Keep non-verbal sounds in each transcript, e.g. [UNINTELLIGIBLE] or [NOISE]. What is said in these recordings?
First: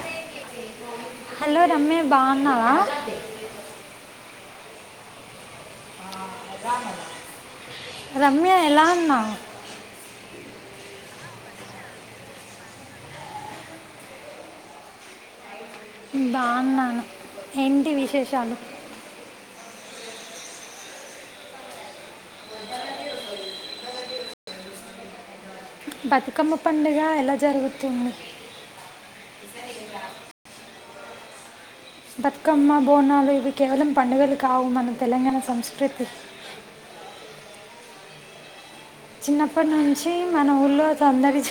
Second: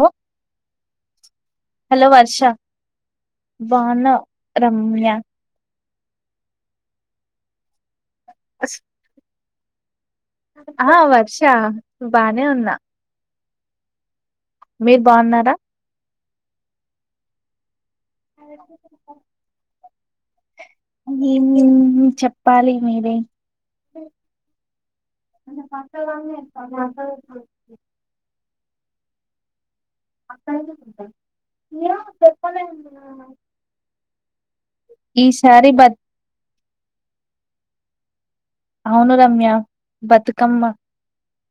ఓ Ramya hello Varsha బాగున్నావా బన రమ్యా రమ్యా ఎలా ఉన్నావ్ ఆ వర్ష బానే ఉన్నా మీరు బాన్నారా బాన్నాను ఎంటివి అ మ్ చెప్పాలి మీరే బతుకమ్మ పండుగ ఎలా జరుగుతుంది అకాయి ఉంటా బతుకమ్మ బోనాలు ఇవి కేవలం పండుగలు కావు మన తెలంగాణ ఈసారి బత్ సంస్కృతి అవును రమ్య చిన్నప్పటి నుంచి మన బతుకమ్మ ఊళ్ళో సందడి చ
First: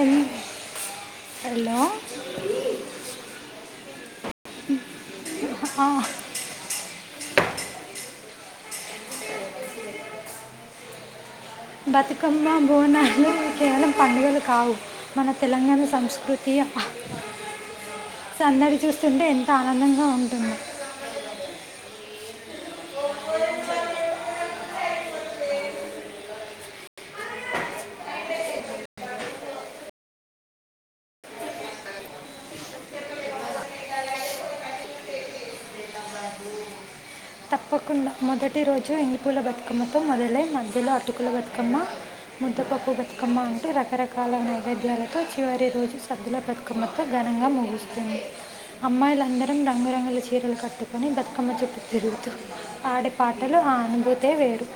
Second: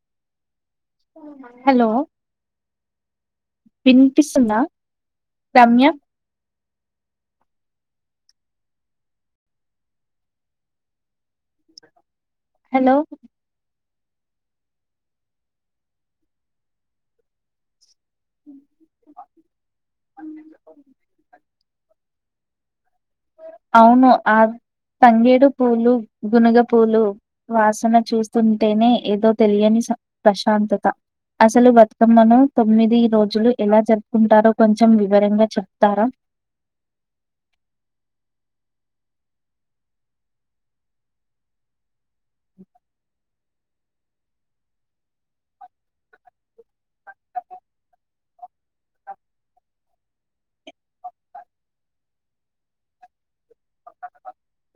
ఎం హలో వినిపిస్తుంద ఆ బతుకమ్మా హలో బోనాలు కేవలం పండుగలు కావు మన తెలంగాణ సంస్కృతి అహ్హ్ సందడి చూస్తుంటే ఎంత ఆనందంగా ఉంటుందో అవును ఆద్ తంగేడు పూలు గునుగ పూలు వాసన చూస్తుంటేనే ఏదో తెలియని స ప్రశాంతత అసలు బతుకమ్మను తొమ్మిది రోజులు ఎలా జరుపుకుంటారో కొంచెం వివరంగా చెప్తారా తప్పకుం మొదటి రోజు ఎంగిలిపూల బతుకమ్మతో మొదలై మధ్యలో అటుకుల బతుకమ్మ ముద్దప్పపుబత్కమా టు రకరకాల నైవేద్యాలతో చివరి రోజు సద్దుల బతుకమ్మతో ఘనంగా ముగుస్తుంది అమ్మాయిలందరం రంగురంగుల చీరలు కట్టుకొని బతుకమ్మ చుట్టు తిరుగుతూ ఆడ పాటలు ఆ అనుభూతే వేరు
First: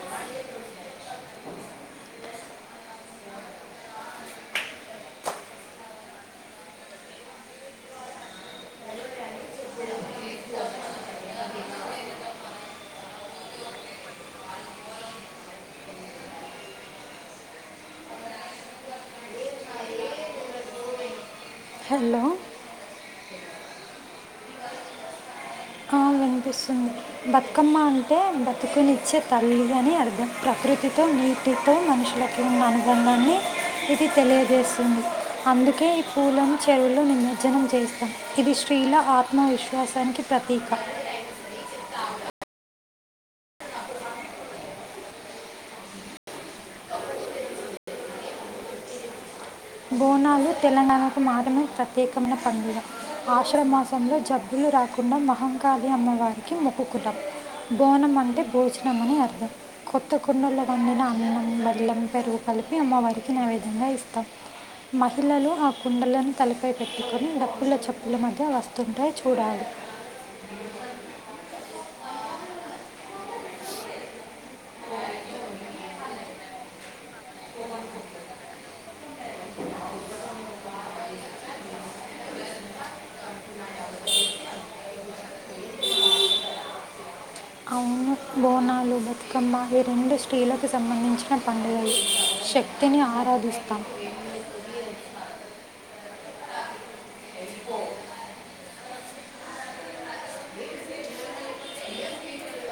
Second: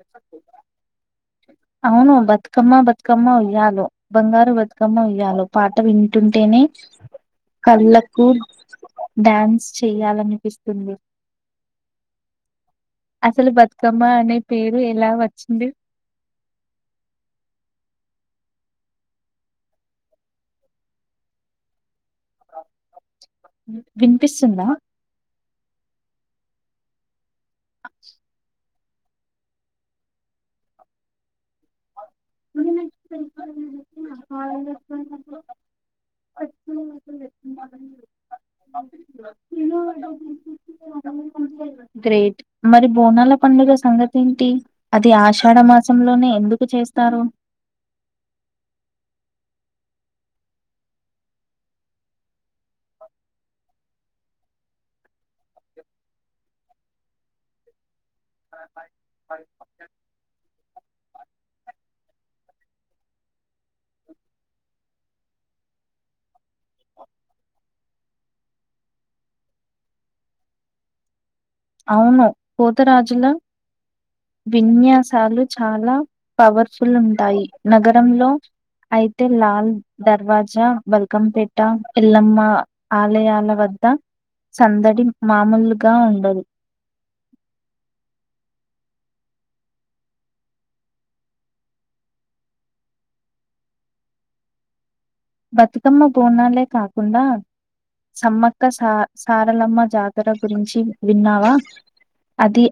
అవును బతుకమ్మ బతుకమ్మ ఉయ్యాలో బంగారు బతుకమ్మ ఉయ్యాాలో పాట వింటుంటేనే అ కళ్ళకు డాన్స్ చేయాలనిపిస్తుంది అసలు బతుకమ్మ అనే పేరు ఎలా వచ్చింది హలో ఉ వినిపిస్తుందా ఆ, వినిపిస్తుంది బతుకమ్మ అంటే బతుకునిచ్చే తల్లి అని అర్థం ప్రకృతితో నీటితో మనుషి వాళకి ఉన్న అనుబంధాన్ని ఇది తెలియజేస్తుంది అందుకే పూలను చెరువులో నిమజ్జనం చేస్తాం ఇది స్త్రీల ఆత్మవిశ్వాసానికి ప్రతీక అ [UNINTELLIGIBLE] గ్రేట్ మరి బోనాల పండుగ సంగతి ఏంటి అది ఆషాఢ మాసంలోనే ఎందుకు చే చేస్తారు బోనాలు తెలంగాణకు మాత్రమే ప్రత్యేకమైన పండుగ ఆషడమాసంలో జబ్బులు కాకుండ మహంకాళి అమ్మవార్కి మొక్కుకుంటాం బోనం మన్ టే భోచనం అని అర్థం కొత్త కుండల వండిన అన్నం బెల్లం పెరుగు కలిపి అమ్మవారికి నైవేద్యంగ ఇస్తాం మహిళలు ఆ కుండలను తలపై పెట్టుకొని డప్పుల్ల చప్పుల్ల మధ్య వస్తుంటే చూడాలి ఔను పోతరాజుల విన్యాసాలు చాలా పవర్ఫుల్ ఉంటాయి నగరంలో ఐతే లాల్ దర్వాజా బల్కంపేట ఎల్లమ్మా ఆలయాల వద్ ట సందడి మామూల్గా ఉండదు అవును అండ్ స్త్రీలకు సంబంధించిన పండుగ ఇది శక్తిని ఆరాధిస్తాం బతుకమ్మ బోనాలే కాకుండా సమ్మక్క సా సారలమ్మ జాతర గురించి విన్నావా అది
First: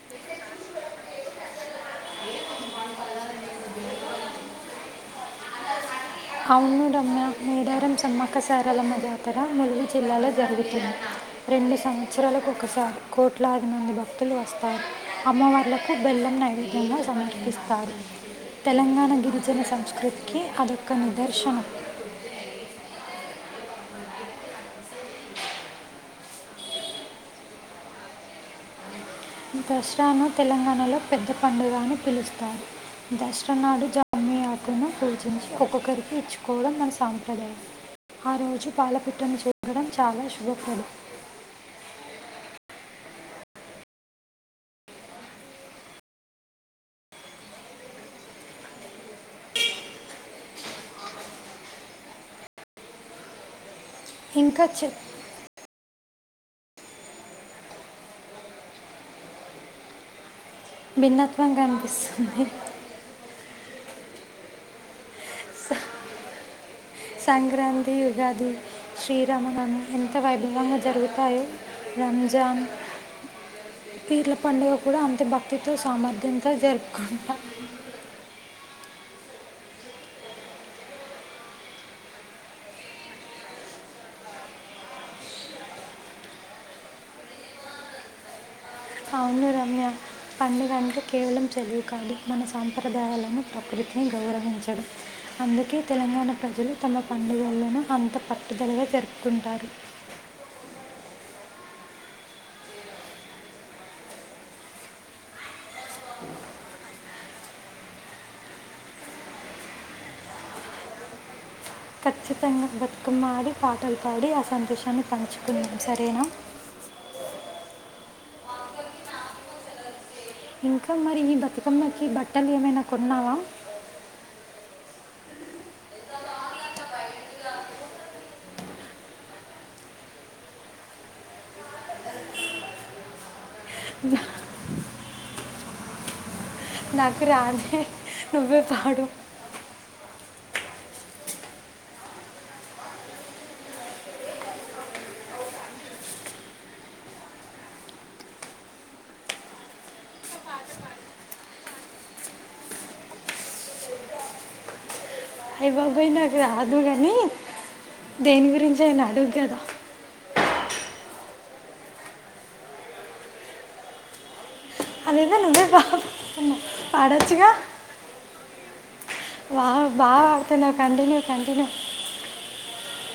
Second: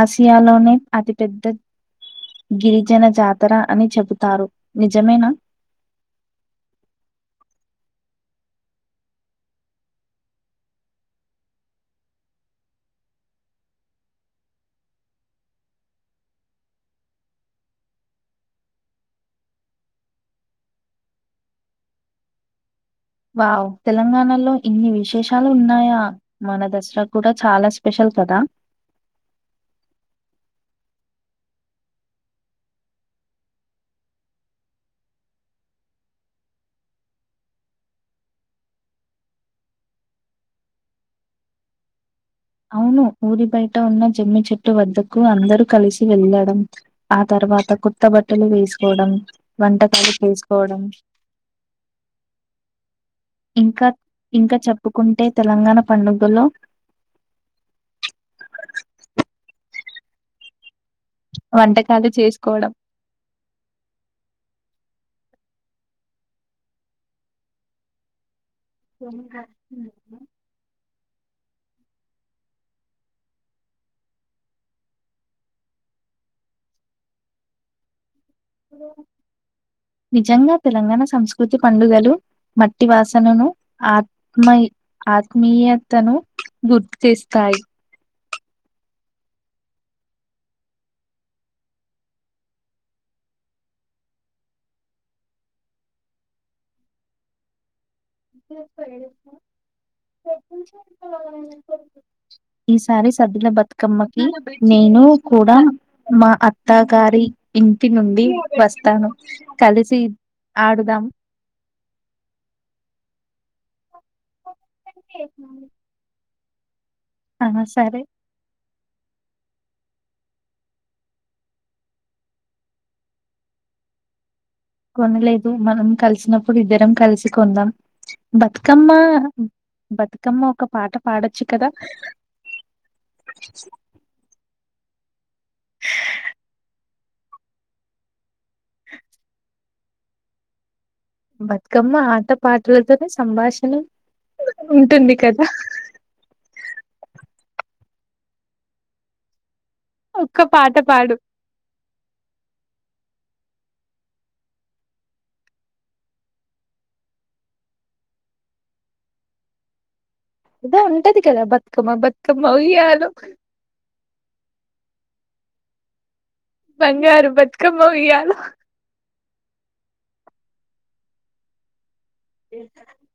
ఆసియాలోనే అతిపెద్దద్ గిరిజన జాతర అని చెబుతారు నిజమేనా ఔనుడమ్యా మేడారం సమ్మక్కసారాలమ్మ జాతర ములుగు జిల్లాలో జరుగుతున్నాయ్. రెండు సంవస్సరాలకు ఒకసారి కోట్లాది మంది భక్తులు వస్తారు, అమ్మవార్లకు బెల్ నైవేద్యంగా సమర్పిస్తారు, తెలంగాణ గిరిజన సంస్కృతికి అదొక్ ఒక్క నిదర్శనం. వావ్ తెలంగాణలో ఇన్ని విశేషాలు ఉన్నాయా? మన దసరా కూడా చాలా స్పెషల్ కదా దస్రాను తెలంగాణలో పెద్ద పండుగ అని పిలుస్తారు, దస్రానాడు జామి మీ ఆకుల్ను పూజించి ఒక్కొక్కరికి ఇచ్చుకోవడం మన సాంప్రదాయం. ఆ రోజు పాల పిట్టను చేరడం చాలా శుభప్రదం. ఔను ఊరి బయట ఉన్న జమ్మి చెట్టు వద్దకు అందరూ కలిసి వెళ్ళడం, ఆ తర్వాత్ త కొత్త బట్టలు వేస్కోడం, వంటకాలు చేస్కోవడం ఇంకాత్ ఇంక ఇంకా చె- చెప్పుకుంటే తెలంగాణ పండుగలో భిన్నత్వం వంటకాలు గన్పిస్తుంది. చేసుకోవడం స- సంక్రాంతి యుగాది, శ్రీరామ నవమి, ఎంత వైభవంగా జరుగు తాయో రంజాన్ పీర్ల పండుగ కూడా అంతె భక్తితో సామర్థ్యంతో జర్పుకుంటాం. నిజంగా తెలంగాణ సంస్కృతి పండుగలు మట్టి వాసనను ఆత్మయ్ ఆత్మీయతను గుర్తు చేస్తాయి. ఔను రమ్య పండుగ అంటె కేవలం చదువు కాదు, మన సాంప్రదాయాలను ప్రకృతిని గౌరవించడం, అందుకే తెలంగాణ ప్రజలు తమ పండుగులను అంత పట్టుదలగ జర్పుకుంటారు. ఈసారి సద్దుల బతుకమ్మకీ నేనూ కూడా మా అత్తగారి ఇంటి నుండి వస్తాను, కలిసి ఆడుదాం. ఖచ్చితంగా బతుకమ్మాడీ పాటల్ పాడీ ఆ సంతోశాన్ని పంచుకుందాం సరేనా. ఆ సరే ఇంక మరి ఈ బతుకమ్మకీ బట్టలేమైన కొన్నావా? కొనలేదు మనం కలిసినప్పుడు ఇద్దరం కల్సి కొందాం, బతుకమ్మా బతుకమ్మ ఒక పాట పాడొచ్చు కదా. దా నాకు రాధే నువ్వే పాడు. బతుకమ్మ ఆట పాటలతోనే సంభాషణ. ఉంటుంది కదా. [UNINTELLIGIBLE] ఒక్క పాట పాడు అయి బాబోయ్ నాకు రాదు గనీ, దేని గురించి ఆయన అడుగు గదా ఏదో ఉంటది కదా బతుకమ్మ బతుకమ్మ ఉయ్యాలొ అదేదో నువ్వే బా బంగారు బతుకమ్మ ఉయ్యాలొ. వావ్ బాగ పాడుతున్నావ్ కంటిన్యూ కంటిన్యూ.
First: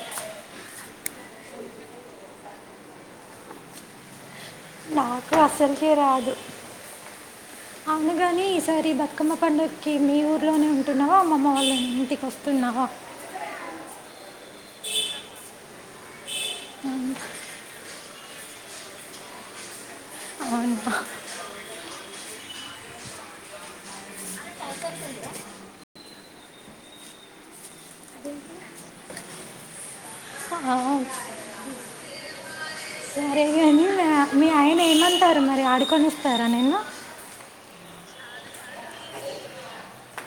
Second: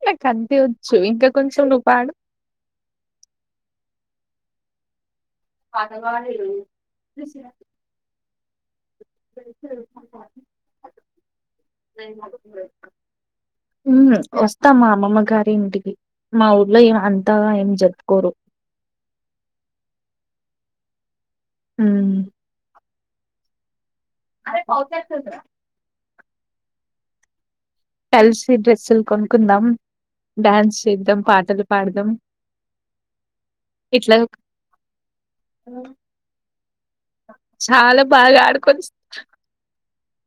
నాకంతే వచ్చు ఇంకా కొంచెం నువ్ పాడు. నాకు అసల్కే రాదు, అవును గాని ఈసారి బతుకమ్మ పండక్కి మీ ఊర్లోనే ఉంటున్నావా? అమ్మమ్మ వాళ్ళ ఇంటికి ఒస్తున్నావా? [UNINTELLIGIBLE] ఉమ్ ఒస్తం మా అమ్మమ్మ గారి ఇంటికి, మా ఊర్లో ఏ అంతగా ఏం జరుపుకోరు. [UNINTELLIGIBLE] [UNINTELLIGIBLE] హ్మ్ అరే పౌచ్ ఎక్కడ ఉందిరా కలిసి డ్రెస్సులు కొనుక్కుందాం ఆ, డ్యాన్స్ చేద్దం పాటలు పాడుదాం సరేగాని మీ మీ అంటారు మరి ఆడుకొనిస్తార నిన్ను చాలా బాగా ఆడుకొనిస్తారు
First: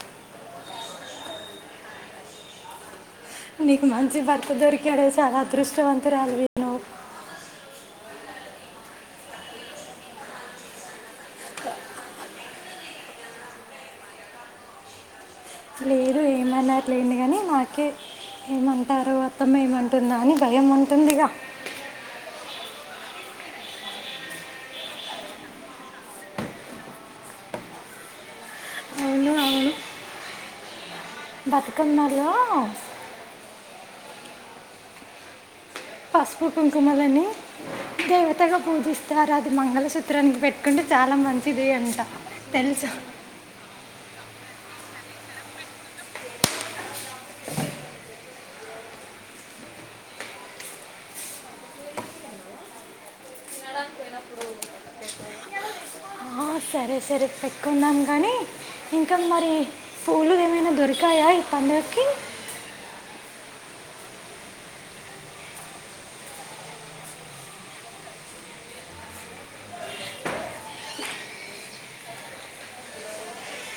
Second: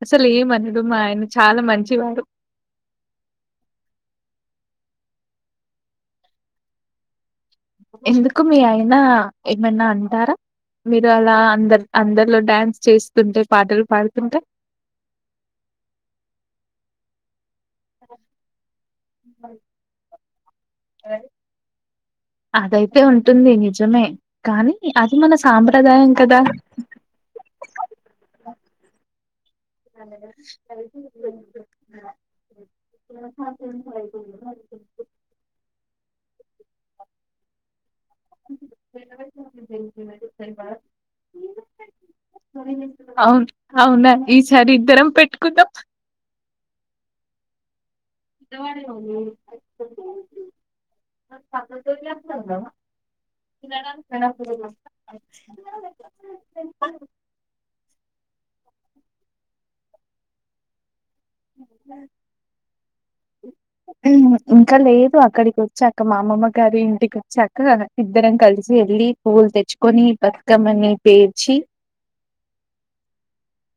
అసలు ఏమనడు మా ఆయన చాలా మంచివారు నీకు మంచి భర్త దొరికాడే చాలా అదృష్టవంతురాలివి నువ్వు ఎందుకు మీ ఆయనా ఏమన్నా అంటార మీరు అలా అందరు అందరిలో డ్యాన్స్ చేస్తుంటే పాటలు పాడుతుంటే లేదు ఏమనరు లేండి గానీ కే ఏమంటారో అత్తమ్మ ఏమంటుందో అని భయం ఉంటుందిగా అదైతే ఉంటుంది నిజమే కాని అది మన సాంప్రదాయం కదా [UNINTELLIGIBLE] అవును [UNINTELLIGIBLE] బతుకమ్మలో [UNINTELLIGIBLE] పసుపు కుంకుమలని దేవతగా పూజిస్తారు అది మంగళసూత్రానికి పెట్టుకుంటే చాలా మంచిది అంట తెలుసు అవును. అవునా అండీ ఈ సారి ఇద్దరం పెట్టుకుందం [UNINTELLIGIBLE] పిల్లగాళ్ళు దడ బుడా ఆ, సరే సరే పెట్టుకుందాం గానీ ఇంక మరి పూలు ఏమైనా దొరుకు తాయా ఈ పండగకి [UNINTELLIGIBLE] ఉమ్ ఇంకా లేదు అక్కడికి వచ్చాక మా అమ్మమ్మ గారి ఇంటికి వచ్చాక ఇద్దరం కలిసి వెళ్ళ ళ్ళి పూలు తెచ్చుకొని బతుకమ్మని పేర్చి [UNINTELLIGIBLE]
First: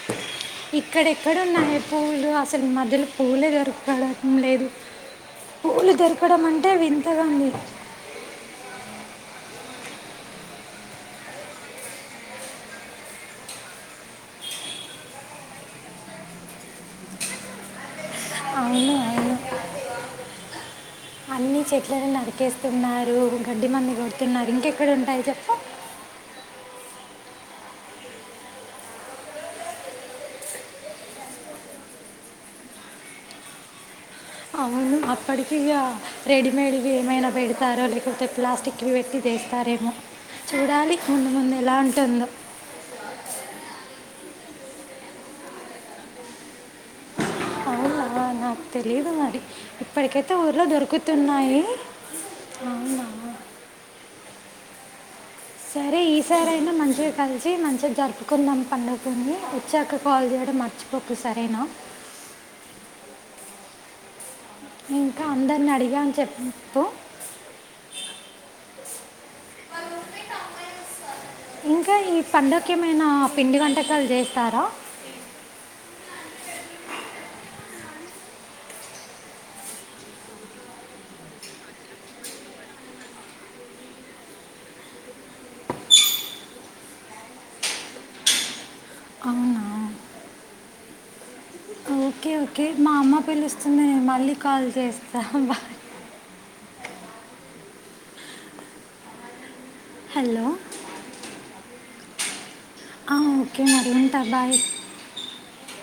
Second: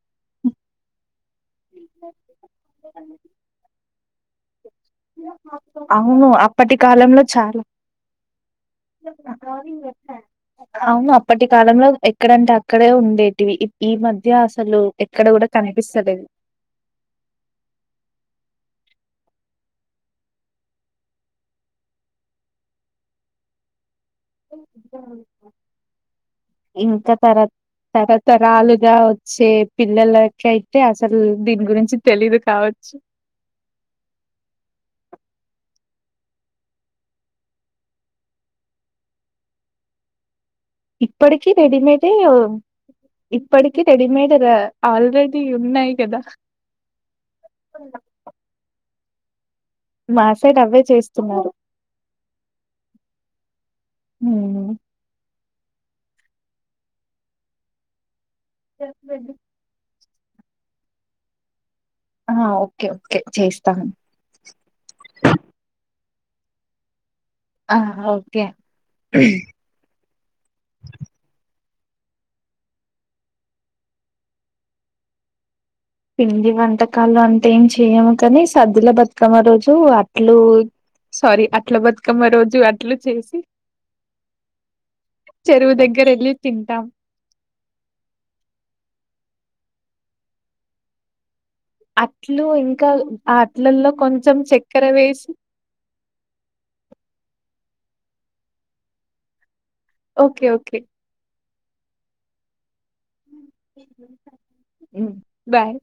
ఇక్కడెక్కడ ఉన్నాయి పూలు అసలు ఈ మధ్యలో పూలే దొరకడం లేదు పూలు అవును దొరకడం అంటే, అప్పటి వింతగా ఉంది. [UNINTELLIGIBLE] జెప్పా. అవును అప్పటి కాలంలో ఎక్కడంటే అక్కడే ఉండేటివి. ఇప్ ఈ మధ్య అసలు ఎక్కడ గుడా, కనిపిస్తలేదు. అవును. అవును అన్ని చెట్లలను నరికేస్తున్నారు, గడ్డి మందు గొడుతున్నారు, ఇంకెక్కడ ఉంటాయి చెప్పు. ఇంకా తరత్. తరతరాలుగా వచ్చే పిల్లలకి అయితే అసలు దీని గురించి తెలీదు కావచ్చు అవును అప్పటికి ఇగ రెడీమేడ్వి ఏమైనా పెడతారో, లేక్పోతే ప్లాస్టిక్వి బెట్టి పేస్తారేమో. చూడాలి ముందు, ఇప్పటికి ముందు ఎలా రెడీమేడే ఉంటుందో. ఇప్పటికి రెడీమేడ్ [UNINTELLIGIBLE] ఆల్రెడీ ఉన్నాయి గదా. నాక్ తెలిదు మరీ. మా ఇప్పటికైతే సైడ్ ఊర్లో అవే చేస్తున్నారు దొరుకుతున్నాయి. మేము. సరే ఈసారైనా మంచిగా కలిసి మంచిగా జరుపుకుందాం, పండుగ [UNINTELLIGIBLE] వచ్చాక, కాల్ జేయడం మర్చిపోకు సరేనా. ఆ ఓక్కే ఓక్కే చేస్తాను. ఇంకా అందరిని అడిగా అని చెప్ ప్పు. ఆ ఓకే ఇంకా ఈ పండకేమైన పిండి వంటకాలు చేస్తార పిండి వంటకాలు అంటే ఏం చెయము కానీ సద్దుల బతుకమ్మ రోజు అట్లు సారీ అట్ల బతుకమ్మ రోజు అట్లు చేసి ఇ చెరువు దగ్గర వెళ్ళి తింటాం అవునా ఓకే అట్లు ఓకే ఇంకా మా అమ్మ ఆ పిలుస్తుంది అట్లల్లో నేను మళ్ళీ కొంచెం కాల్ చక్కెర చేస్తా వేసి bye hello okay okay okay మరి ఉంట బాయ్ హ్మ్. బాయ్